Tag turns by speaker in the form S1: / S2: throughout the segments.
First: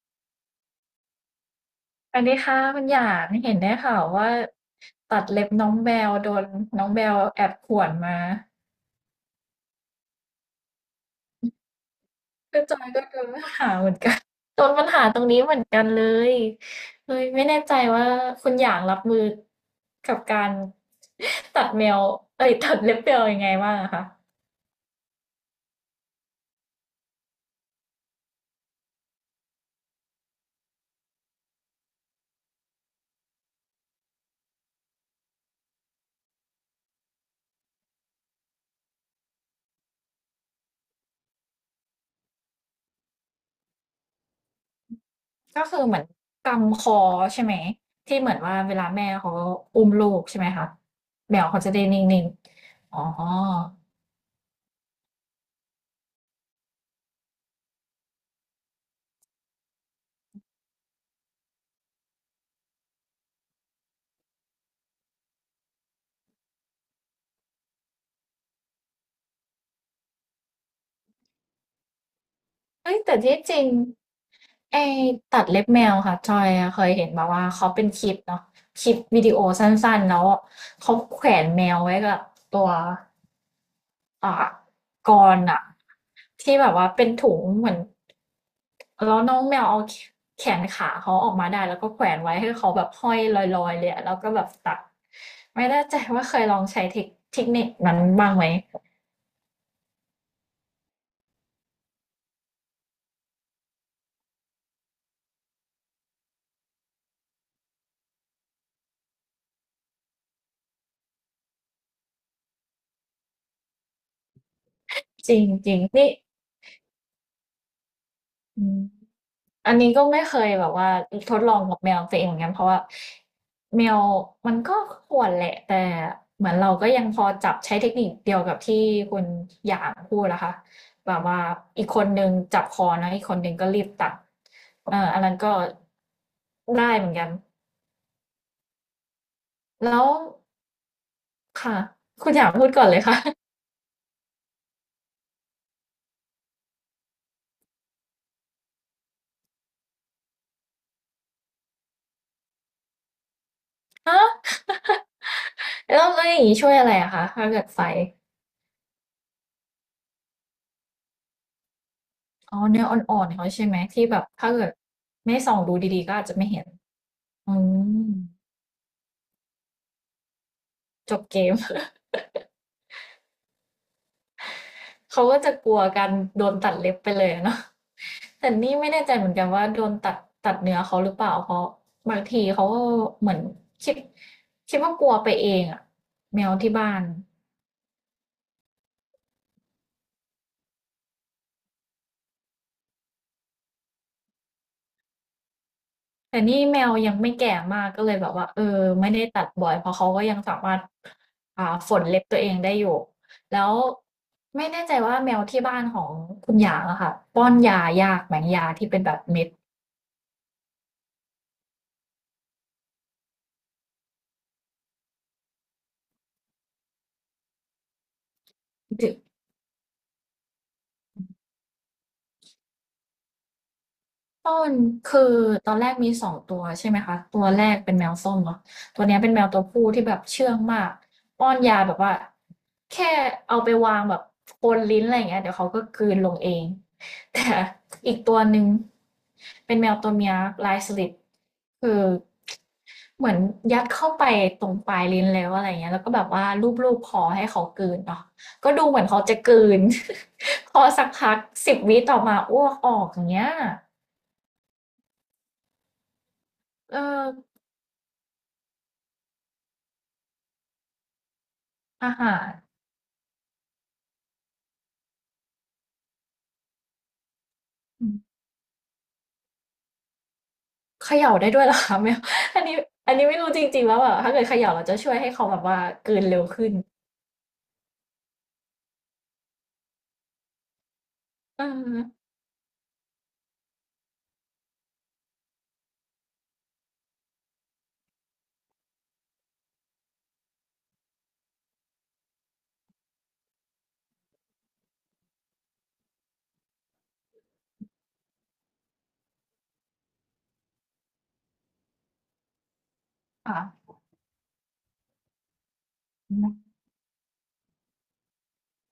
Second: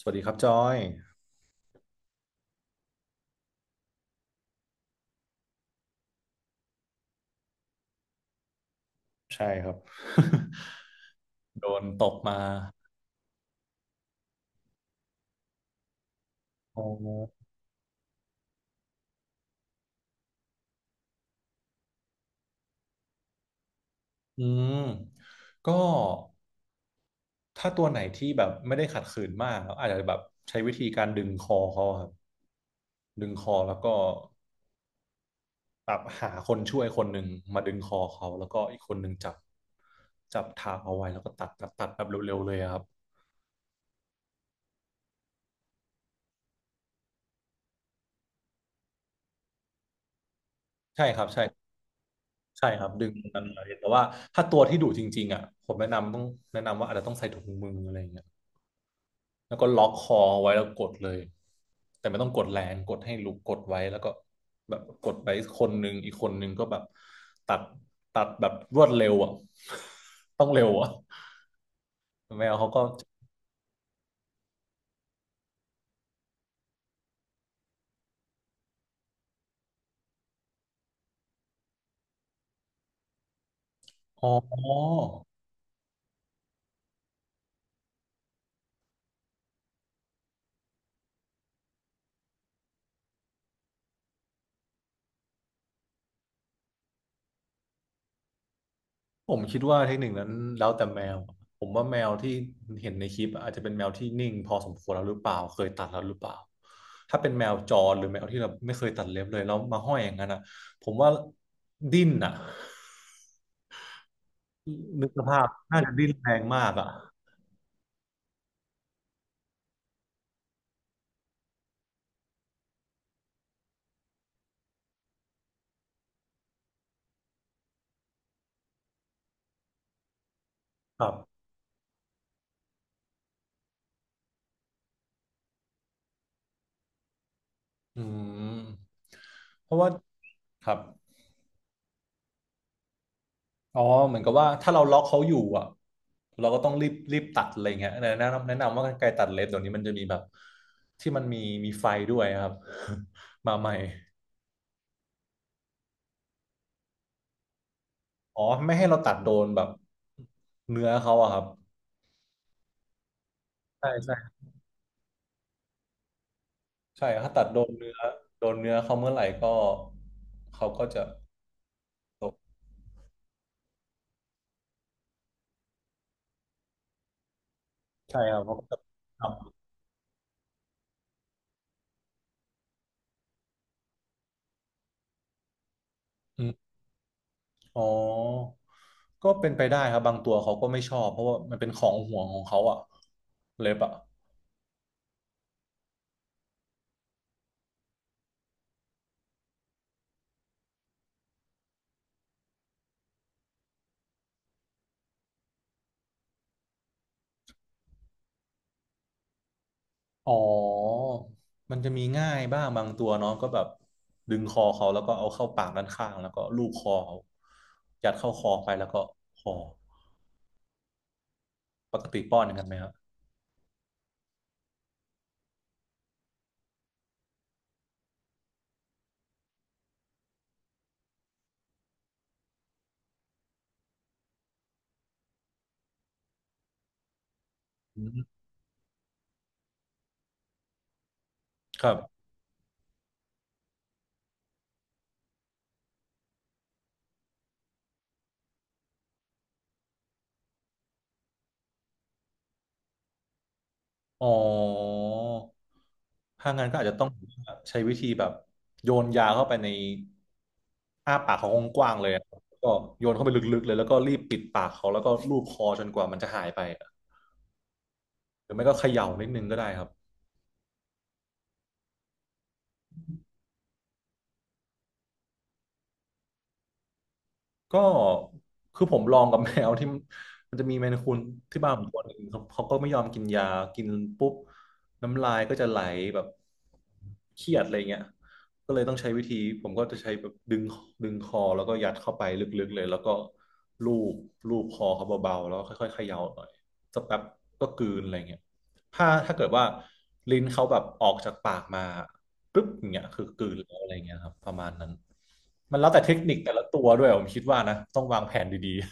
S1: สวัสดีครับจอย
S2: อันนี้ค่ะคุณหยางเห็นได้ข่าวว่าตัดเล็บน้องแบลโดนน้องแบลแอบข่วนมา
S1: ใช่ครับ โดนตกมา
S2: ก็จอยก็โดนปัญหาเหมือนกันโดนปัญหาตรงนี้เหมือนกันเลย
S1: อ๋อ
S2: เลยไม่แน่ใจว่าคุณหยางรับมือกับการตัดแมวเอ้ยตัดเล็บแมวยังไงบ้างอะคะ
S1: อืมก็ถ้าตัวไหนที่แบบไม่ได้ขัดขืนมากอาจจะแบบใช้วิธีการดึงคอเขาอะครับดึงคอแล้วก็แบบหาคนช่วยคนหนึ่งมาดึงคอเขาแล้วก็อีกคนหนึ่งจับจับทางเอาไว้แล้วก็ตัดตัดแบบเร็วๆเลยอะครับ
S2: ก็คือเหมือนกำคอใช่ไหมที่เหมือนว่าเวลาแม่เขาอุ้มลูกใช่ไหมคะ
S1: ใช่ครับ
S2: แมวเขา
S1: ใช่
S2: จะได้นิ่ง
S1: ใช่ครับ
S2: ๆอ๋อ
S1: ดึงมันเลยแต่ว่าถ้าตัวที่ดุจริงๆอ่ะผมแนะนำต้องแนะนำว่าอาจจะต้องใส่ถุงมืออะไรอย่างเงี้ย แล้วก็ล็อกคอไว้แล้วกดเลยแต่ไม่ต้องกดแรงกดให้ลุกกดไว้แล้วก็แบบกดไปคนหนึ่งอีกคนหนึ่งก็แบบตัดตัดแบบรวดเร็วอ่ะ ต้องเร็วอ่ะแมวเขาก็
S2: เอ้ยแต่ที่จริงไอ้ตัดเล็บแมวค่ะจอยอะเคยเห็นมาว่าเขาเป็นคลิปเนาะคลิปวิดีโอสั้นๆแล้วเขาแขวนแมวไว้กับตัว
S1: อ๋อ
S2: อ่ากรอะที่แบบว่าเป็นถุงเหมือนแล้วน้องแมวเอาแขนขาเขาออกมาได้แล้วก็แขวนไว้ให้เขาแบบห้อยลอยๆเลยอะแล้วก็แบบตัดไม่แน่ใจว่าเคยลองใช้เทคนิคนั้นบ้างไหม
S1: ผมคิดว่าเทคนิคนั้นแล้วแต่แมวผมว่าแมวที่เห็นในคลิปอาจจะเป็นแมวที่นิ่งพอสมควรแล้วหรือเปล่าเคยตัดแล้วหรือเปล่าถ้าเป็นแมวจรหรือแมวที่เราไม่เคยตัดเล็บเลยแล้วมาห้อยอย่างนั้นอ่ะผมว่าดิ้นอ่ะ นึกส
S2: จริ
S1: ภาพ
S2: งจริ
S1: น่า
S2: ง
S1: จะดิ้
S2: นี่
S1: นแรงมากอ่ะ
S2: อืม อันนี้ก็ไม่เคยแบบว่าทดลองกับแมวตัวเองเหมือนกันเพราะว่าแมวมันก็ข่วนแหละแต่เหมือนเราก็ยังพอจับใช้เทคนิคเดียวกับที่คุณหยางพูดนะคะ
S1: ครั
S2: แบ
S1: บ
S2: บว่าอีกคนหนึงจับคอนะอีกคนหนึงก็รีบตัดอันนั้นก็ได้เหมือนกัน
S1: อืมเพราะว่า
S2: แล้ว
S1: ครับ
S2: ค่ะคุณหยางพูดก่อนเลยค่ะ
S1: อ๋อเหมือนกับว่าถ้าเราล็อกเขาอยู่อ่ะเราก็ต้องรีบตัดอะไรเงี้ยแนะนำว่ากรรไกรตัดเล็บเดี๋ยวนี้มันจะมีแบบที่มันมีมีไฟด้วยครับ มาใหม่
S2: ฮะแล้วแล้วอย่างนี้ช่วยอะไรอะคะถ้าเกิดไฟ
S1: อ๋อไม่ให้เราตัดโดนแบบเนื้อเขาอะครับ
S2: อ๋อเนื้ออ่อนๆเขาใช่ไหม
S1: ใช่
S2: ที่
S1: ใช่
S2: แบบถ้าเกิดไม่ส่องดูดีๆก็อาจจะไม่เห็น
S1: ใช่ถ้าตัด
S2: อื
S1: โดนเนื้อ
S2: ม
S1: โดนเนื้อเขาเมื่อไหร่ก็เขาก็จะ
S2: จบเกม
S1: ตก
S2: เขาก็จะกลัวการโดนตัดเล็บไปเลยเนาะ
S1: ใช่ครั บ
S2: แต่
S1: เพราก็
S2: นี่
S1: จะ
S2: ไม่แน่ใจ
S1: ค
S2: เห
S1: รั
S2: มือนกัน
S1: บ
S2: ว่าโดนตัดเนื้อเขาหรือเปล่าเพราะบางทีเขาก็เหมือนคิดคิดว่ากลัวไปเองอะแมวที่บ้าน
S1: อ๋อก็เป็นไปได้ครับบางตัวเขาก็ไม่ชอบเพราะว่ามันเป็นของห่วงของเขาอะเล็บอะ
S2: แต่นี่แมวยังไม่แก่มากก็เลยแบบว่าเออไม่ได้ตัดบ่อยเพราะเขาก็ยังสามารถอ่าฝนเล็บตัวเองได้อยู่แล้วไม่แน่ใจว่าแมวที่บ้านของคุณหยางอะค่ะป้อนยายากไหมยาที่เป็นแบบเม็ด
S1: อ๋อมันจะมีง่ายบ้างบางตัวเนาะก็แบบดึงคอเขาแล้วก็เอาเข้าปากด้านข้างแล้วก็ลูบคอเขายัดเข้าคอไปแล้วก็คอปกติป้อนอย่างนั้นไหมครับ
S2: ต้นคือตอนแรกมีสองตัวใช่ไหมคะตัวแรกเป็นแมวส้มเนาะตัวเนี้ยเป็นแมวตัวผู้ที่แบบเชื่องมากป้อนยาแบบว่าแค่เอาไปวางแบบบนลิ้นอะไรอย่างเงี้ยเดี๋ยวเขาก็กลืนลงเองแต่
S1: อื
S2: อีกตั
S1: ม
S2: วหนึ่งเป็นแมวตัวเมียลายสลิด
S1: ครั
S2: คือ
S1: บ
S2: เหมือนยัดเข้าไปตรงปลายลิ้นแล้วอะไรเงี้ยแล้วก็แบบว่าลูบๆคอให้เขากลืนเนาะก็ดูเหมือนเขาจะกลืน พอสักพักสิบวิต่อมาอ้วกออกอย่างเงี้ย
S1: อ๋อถ้างั้นก็อาจจะ
S2: เออ
S1: ต้องใช้วิธีแบบโยนยาเข้าไปในอ้าปากเขากว้างๆเล
S2: อา
S1: ยอะ
S2: หาร
S1: ก็โยนเข้าไปลึกๆเลยแล้วก็รีบปิดปากเขาแล้วก็ลูบคอจนกว่ามันจะหายไปอะ
S2: อืม
S1: หรือไม่ก็เขย่านิดนึงก็ได้ครับ
S2: เขย่าได้ด้วยเหรอคะไม่อันนี้อันนี้ไม่รู้จริงๆว่าแบบถ้าเกิดเขย่าเราจะช่วยให้เขาแบบว่ากลืนเร็วขึ้น
S1: ก็คือผมลองกับแมวที่ มันจะมีแมนคูนที่
S2: เออ
S1: บ้านผมตัวหนึ่งเขาก็ไม่ยอมกินยากินปุ๊บน้ำลายก็จะไหลแบบเครียดอะไรเงี้ยก็เลยต้องใช้วิธีผมก็จะใช้แบบดึงคอแล้วก็ยัดเข้าไปลึกๆเลยแล้วก็ลูบลูบคอเขาเบาๆแล้วก็ค่อยๆเขย่าหน่อยสักแป๊บก็กลืนอะไรเงี้ยถ้าเกิดว่าลิ้นเขาแบบออกจากปากมา ปึ๊บอย่างเงี้ยคือกลืนแล้ว
S2: ค่ะ
S1: อะไรเงี้ยครับประมาณนั้นมันแล้วแต่เทคนิ
S2: อื
S1: คแต่ละ
S2: ม
S1: ตัวด้วยผมคิดว่านะต้องวางแผนดีๆ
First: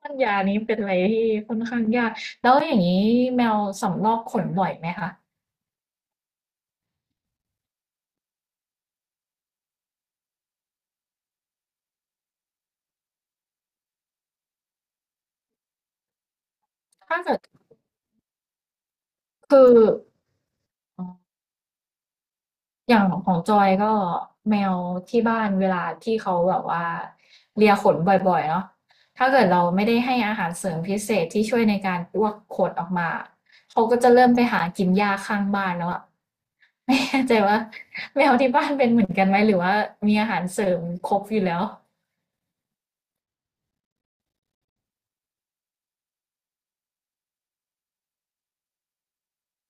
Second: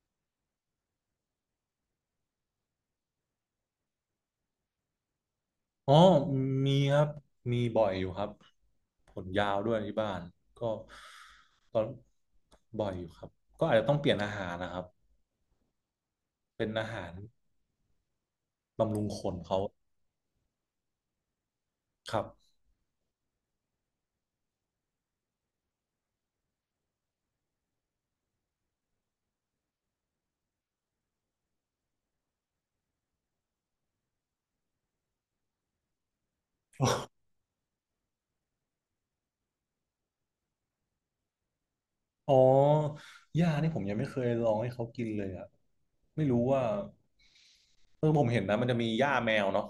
S2: ป้อนยานี้เป็นอะไรที่ค่อนข้างยากแล้วอย่างนี้แมวสำรอกขนบ่อยไหมคะ
S1: อ๋อมีครับมีบ่อยอยู่ครับผลยาวด้วยที่บ้านก็ก็บ่อยอยู่ครับก็อาจจะต้องเปลี่ยนอาหารนะครับเป็นอาหาร
S2: ถ้าเกิด
S1: บำรุงคน
S2: คื
S1: เขา
S2: ออ๋อ
S1: ครับ
S2: อย่างของจอยก็แมวที่บ้านเวลาที่เขาแบบว่าเลียขนบ่อยๆเนาะถ้าเกิดเราไม่ได้ให้อาหารเสริมพิเศษที่ช่วยในการลวกขนออกมาเขาก็จะเริ่มไปหากินหญ้าข้างบ้านแล้วอะ ไม่แน่ใจว่าแมวที่บ้านเป็นเหมือนกันไหมหรือว่ามีอาหารเสริมครบอยู่แล้ว
S1: อ๋อหญ้านี่ผมยังไม่เคยลองให้เขากินเลยอะไม่รู้ว่าเออผมเห็นนะมันจะมีหญ้าแมวเนาะ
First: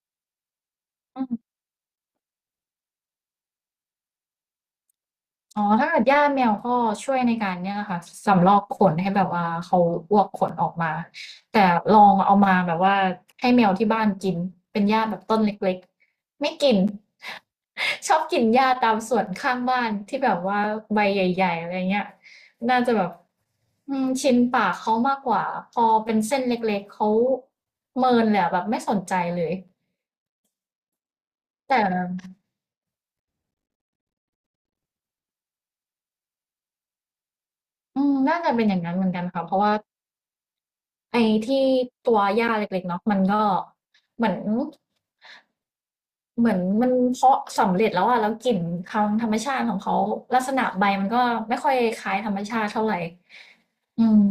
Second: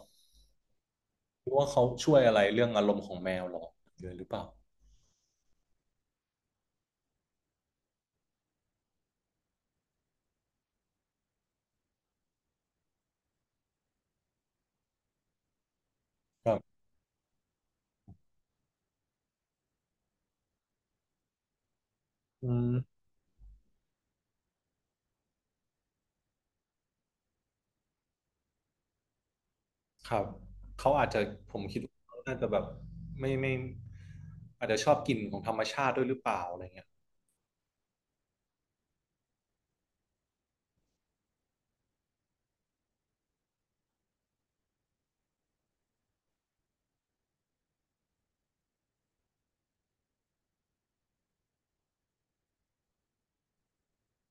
S1: ไม่รู้ว่าเขาช่วยอะไรเรื่องอารมณ์ของแมวหรอเยอะหรือเปล่า
S2: อ๋อถ้าเกิดหญ้าแมวก็ช่วยในการเนี่ยค่ะสำรอกขนให้แบบว่าเขาอ้วกขนออกมาแต่ลองเอามาแบบว่าให้แมวที่บ้านกินเป็นหญ้าแบบต้นเล็กๆ
S1: เอ
S2: ไม่
S1: อ
S2: กิน ชอบกินหญ้าตามสวนข้างบ้านที่แบบว่าใบใหญ่ๆอะไรเงี้ย
S1: อื
S2: น่าจะ
S1: ม
S2: แบบอืมชินปากเขามากกว่าพอเป็นเส้นเล็กๆเขาเมินเลยอะแบบไม่สนใจเลย
S1: ครับเขาอาจจะผม
S2: แต่
S1: คิดว่าเขาน่าจะแบบไม่ไม่อาจจะชอบกลิ่นของธรรมชาติด้วยหรือเปล่าอะไรเงี้ย
S2: อืมน่าจะเป็นอย่างนั้นเหมือนกันค่ะเพราะว่า ไอ้ที่ตัวหญ้าเล็กๆเนาะมันก็เหมือนเหมือนมันเพาะสำเร็จแล้วอะแล้วกลิ่นทางธรรมชาติของเขาลักษณะใบมันก็ไม่ค่อยคล้ายธรรมชาติเท่าไหร่อืม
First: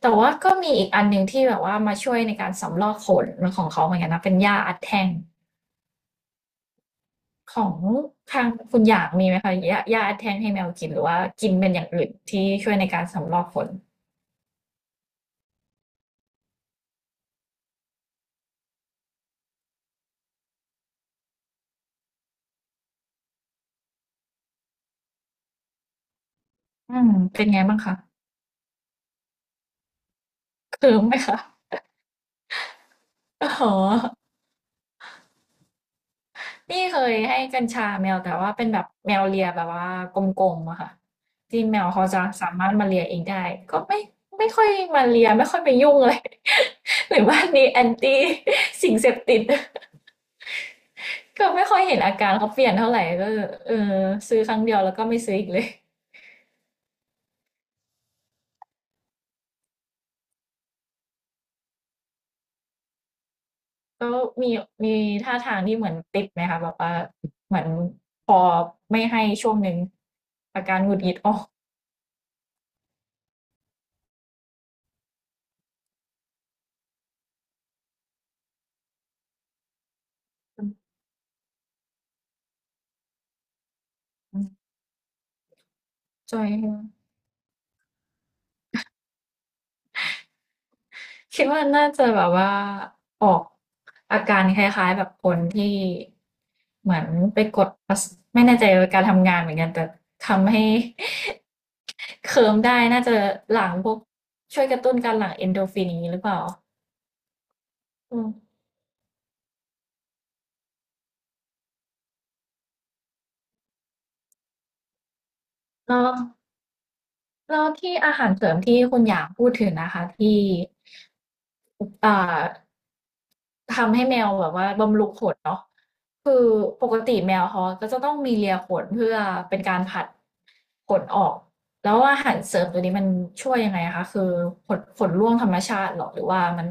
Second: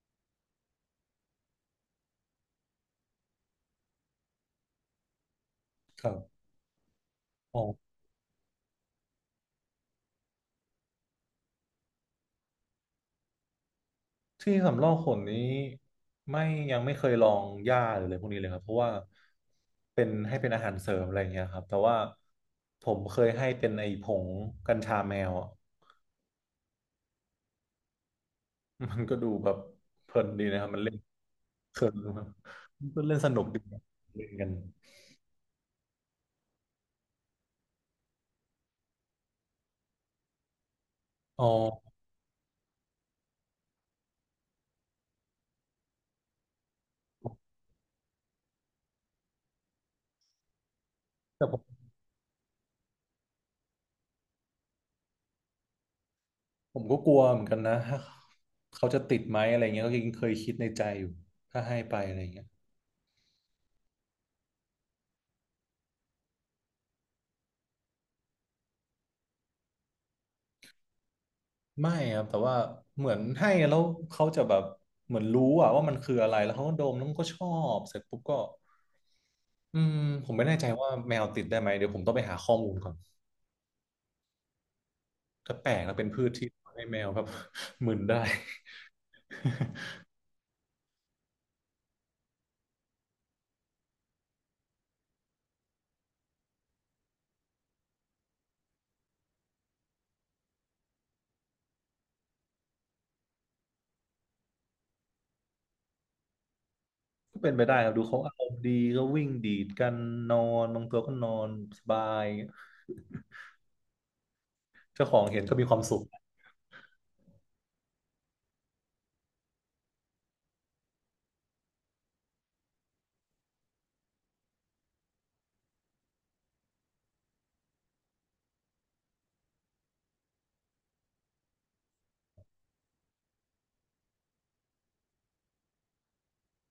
S2: แต่ว่าก็มีอีกอันหนึ่งที่แบบว่ามาช่วยในการสำรอกขนของเขาเหมือนกันนะเป็นหญ้าอัดแท่ง
S1: ครับ
S2: ข
S1: อ๋อ
S2: องทางคุณหยางมีไหมคะหญ้าอัดแท่งให้แมวกินหรือว่ากินเป็นอย่างอื่นที่ช่วยในการสำรอกขน
S1: ที่สำรอกขนนี้ไม่ยังไม่เคยลองหญ้าหรืออะไรพวกนี้เลยครับเพราะว่าเป็นให้เป็นอาหารเสริมอะไรอย่างเงี้ยครับแต่ว่าผมเคยให้เป็นไอ้ผงกัญชาแมวอะ
S2: อืมเป็นไงบ้างคะ
S1: มันก็ดูแบบเพลินดีนะครับมันเล่
S2: เคื
S1: น
S2: มไหมคะ
S1: เพลินมันก็เล่นสนุ ก
S2: อ๋
S1: ดี
S2: อ
S1: นะเล่นกัน
S2: นี่เคยให้กัญชาแมวแต่ว่าเป็นแบบแมวเลียแบบว่ากลมๆอะค่ะ
S1: อ๋อ
S2: ที่แมวเขาจะสามารถมาเลียเองได้ก็ไม่ค่อยมาเลียไม่ค่อยไปยุ่งเลย หรือว่านี่แอนตี้สิ่งเสพติด
S1: แต่
S2: ก็
S1: ผ
S2: ไม่
S1: ม
S2: ค่อยเห็นอาการเขาเปลี่ยนเท่าไหร่ก็เออซื้อครั้งเดียวแล้วก็ไม่ซื้ออีกเลย
S1: ผมก็กลัวเหมือนกันนะถ้าเขาจะติดไหมอะไรเงี้ยก็ยังเคยคิดในใจอยู่ถ้าให้ไปอะไรเงี้ย
S2: ก็มีมีท่าทางที่เหมือนติดไหมคะแบบว่าเหมือนพอไม่ให้ช่วงหนึ่งอาการหงุดหงิดออก
S1: ไม่ครับแต่ว่าเหมือนให้แล้วเขาจะแบบเหมือนรู้อะว่ามันคืออะไรแล้วเขาก็ดมแล้วมันก็ชอบเสร็จปุ๊บก็อืมผมไม่แน่ใจว่าแมวติดได้ไหมเดี๋ยวผมต้องไปหาข้อมูลก่อนก็แปลกแล้วเป็นพืช
S2: จอ
S1: ที่
S2: ย
S1: ทำให้แมวแบบ มึนได้
S2: คิดว่าน่าจะแบบว่าออกอาการคล้ายๆแบบคนที่เหมือนไปกดประสไม่แน่ใจว่าการทำงานเหมือนกันแต่ทำให้ เคิมได้น่าจะหลั่งพวกช่วยกระตุ้นการหลั่งเอนโดรฟินอย่างนี้หรือเปล่า
S1: ก็เป็นไปได้ครับดูเขา
S2: อืม
S1: อารมณ์ดีก็วิ่งดีดกันนอนบางตัวก็นอนสบายเจ้าของเห็นก็มีความ
S2: แล้
S1: สุข
S2: วแล้วที่อาหารเสริมที่คุณอยากพูดถึงนะคะที่อ่า ทำให้แมวแบบว่าบำรุงขนเนาะคือปกติแมวเขาก็จะต้องมีเลียขนเพื่อเป็นการผลัดขนออกแล้วอาหารเสริมตัวนี้มันช่วยยังไงคะคือขนร่วงธรรมชาติเหรอหรือว่ามัน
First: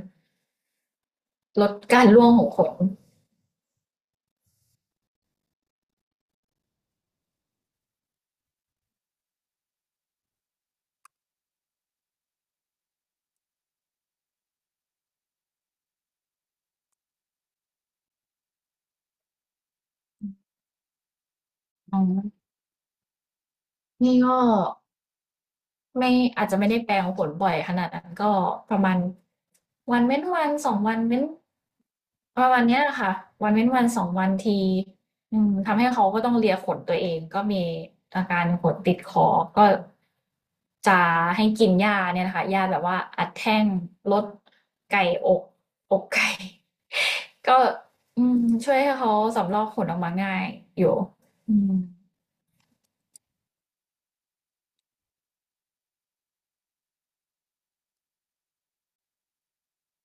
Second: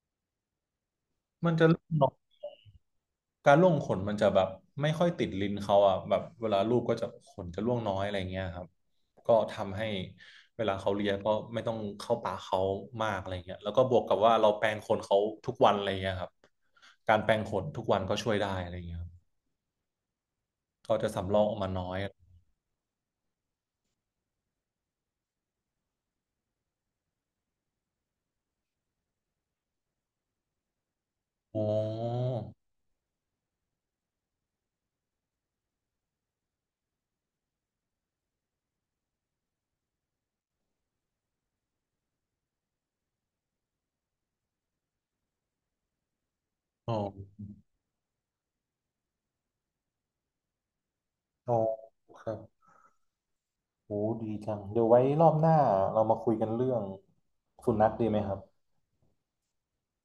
S1: มัน
S2: ล
S1: จะ
S2: ด
S1: เริ่ม
S2: กา
S1: น
S2: ร
S1: อน
S2: ร่วงของขน
S1: การร่วงขนมันจะแบบไม่ค่อยติดลิ้นเขาอ่ะแบบเวลาลูบก็จะขนจะร่วงน้อยอะไรเงี้ยครับก็ทำให้เวลาเขาเลียก็ไม่ต้องเข้าปากเขามากอะไรเงี้ยแล้วก็บวกกับว่าเราแปรงขนเขาทุกวันอะไรเงี้ยครับการแปรงขนทุกวันก็ช่วยได้อะไรเงี้ยครับเขาจะสำรอกออกมาน้อ
S2: อ๋
S1: ย
S2: อนี่ก็ ไม่อาจจะไม่ได้แปลงผลบ่อยขนาดนั้นก็ประมาณวันเว้นวัน2วันเว้น
S1: อ๋อ
S2: ประมาณเนี้ยค่ะวันเว้นวัน2วันทีอืมทำให้เขาก็ต้องเลียขนตัวเองก็มีอาการขนติดคอก็จะให้กินยาเนี่ยนะคะยาแบบว่าอัดแท่งลดไก่อกอกไก่
S1: อ๋อ
S2: ก็อืมช่วยให้เขาสำรอกขนออกมาง่ายอยู่
S1: อ๋
S2: อื
S1: อ
S2: ม
S1: ครับโอ้ดีจังเดี๋ยวไว้รอบหน้าเรามาคุยกันเรื่องสุนัขดีไหมครับ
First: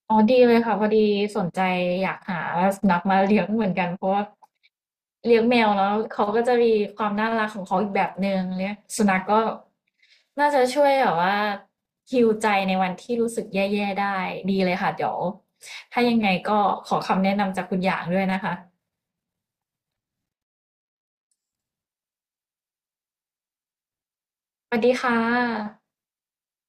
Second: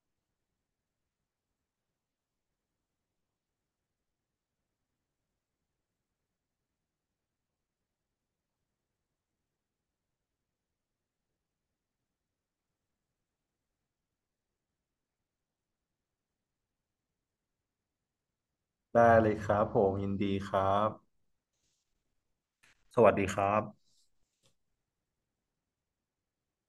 S2: อ๋อดีเลยค่ะพอดีสนใจอยากหาสุนัขมาเลี้ยงเหมือนกัน เพราะว่าเลี้ยงแมวแล้วเขาก็จะมีความน่ารักของเขาอีกแบบหนึ่งเลี้ยงสุนัขก็น่าจะช่วยแบบว่าฮีลใจในวันที่รู้สึกแย่ๆได้ดีเลยค่ะเดี๋ยวถ้ายังไงก็ขอคำแนะนำจากคุณอย่างด้วยนะคะ
S1: ได้เลยครับผมยินดีครับสวัสดีครับ
S2: สวัสดีค่ะ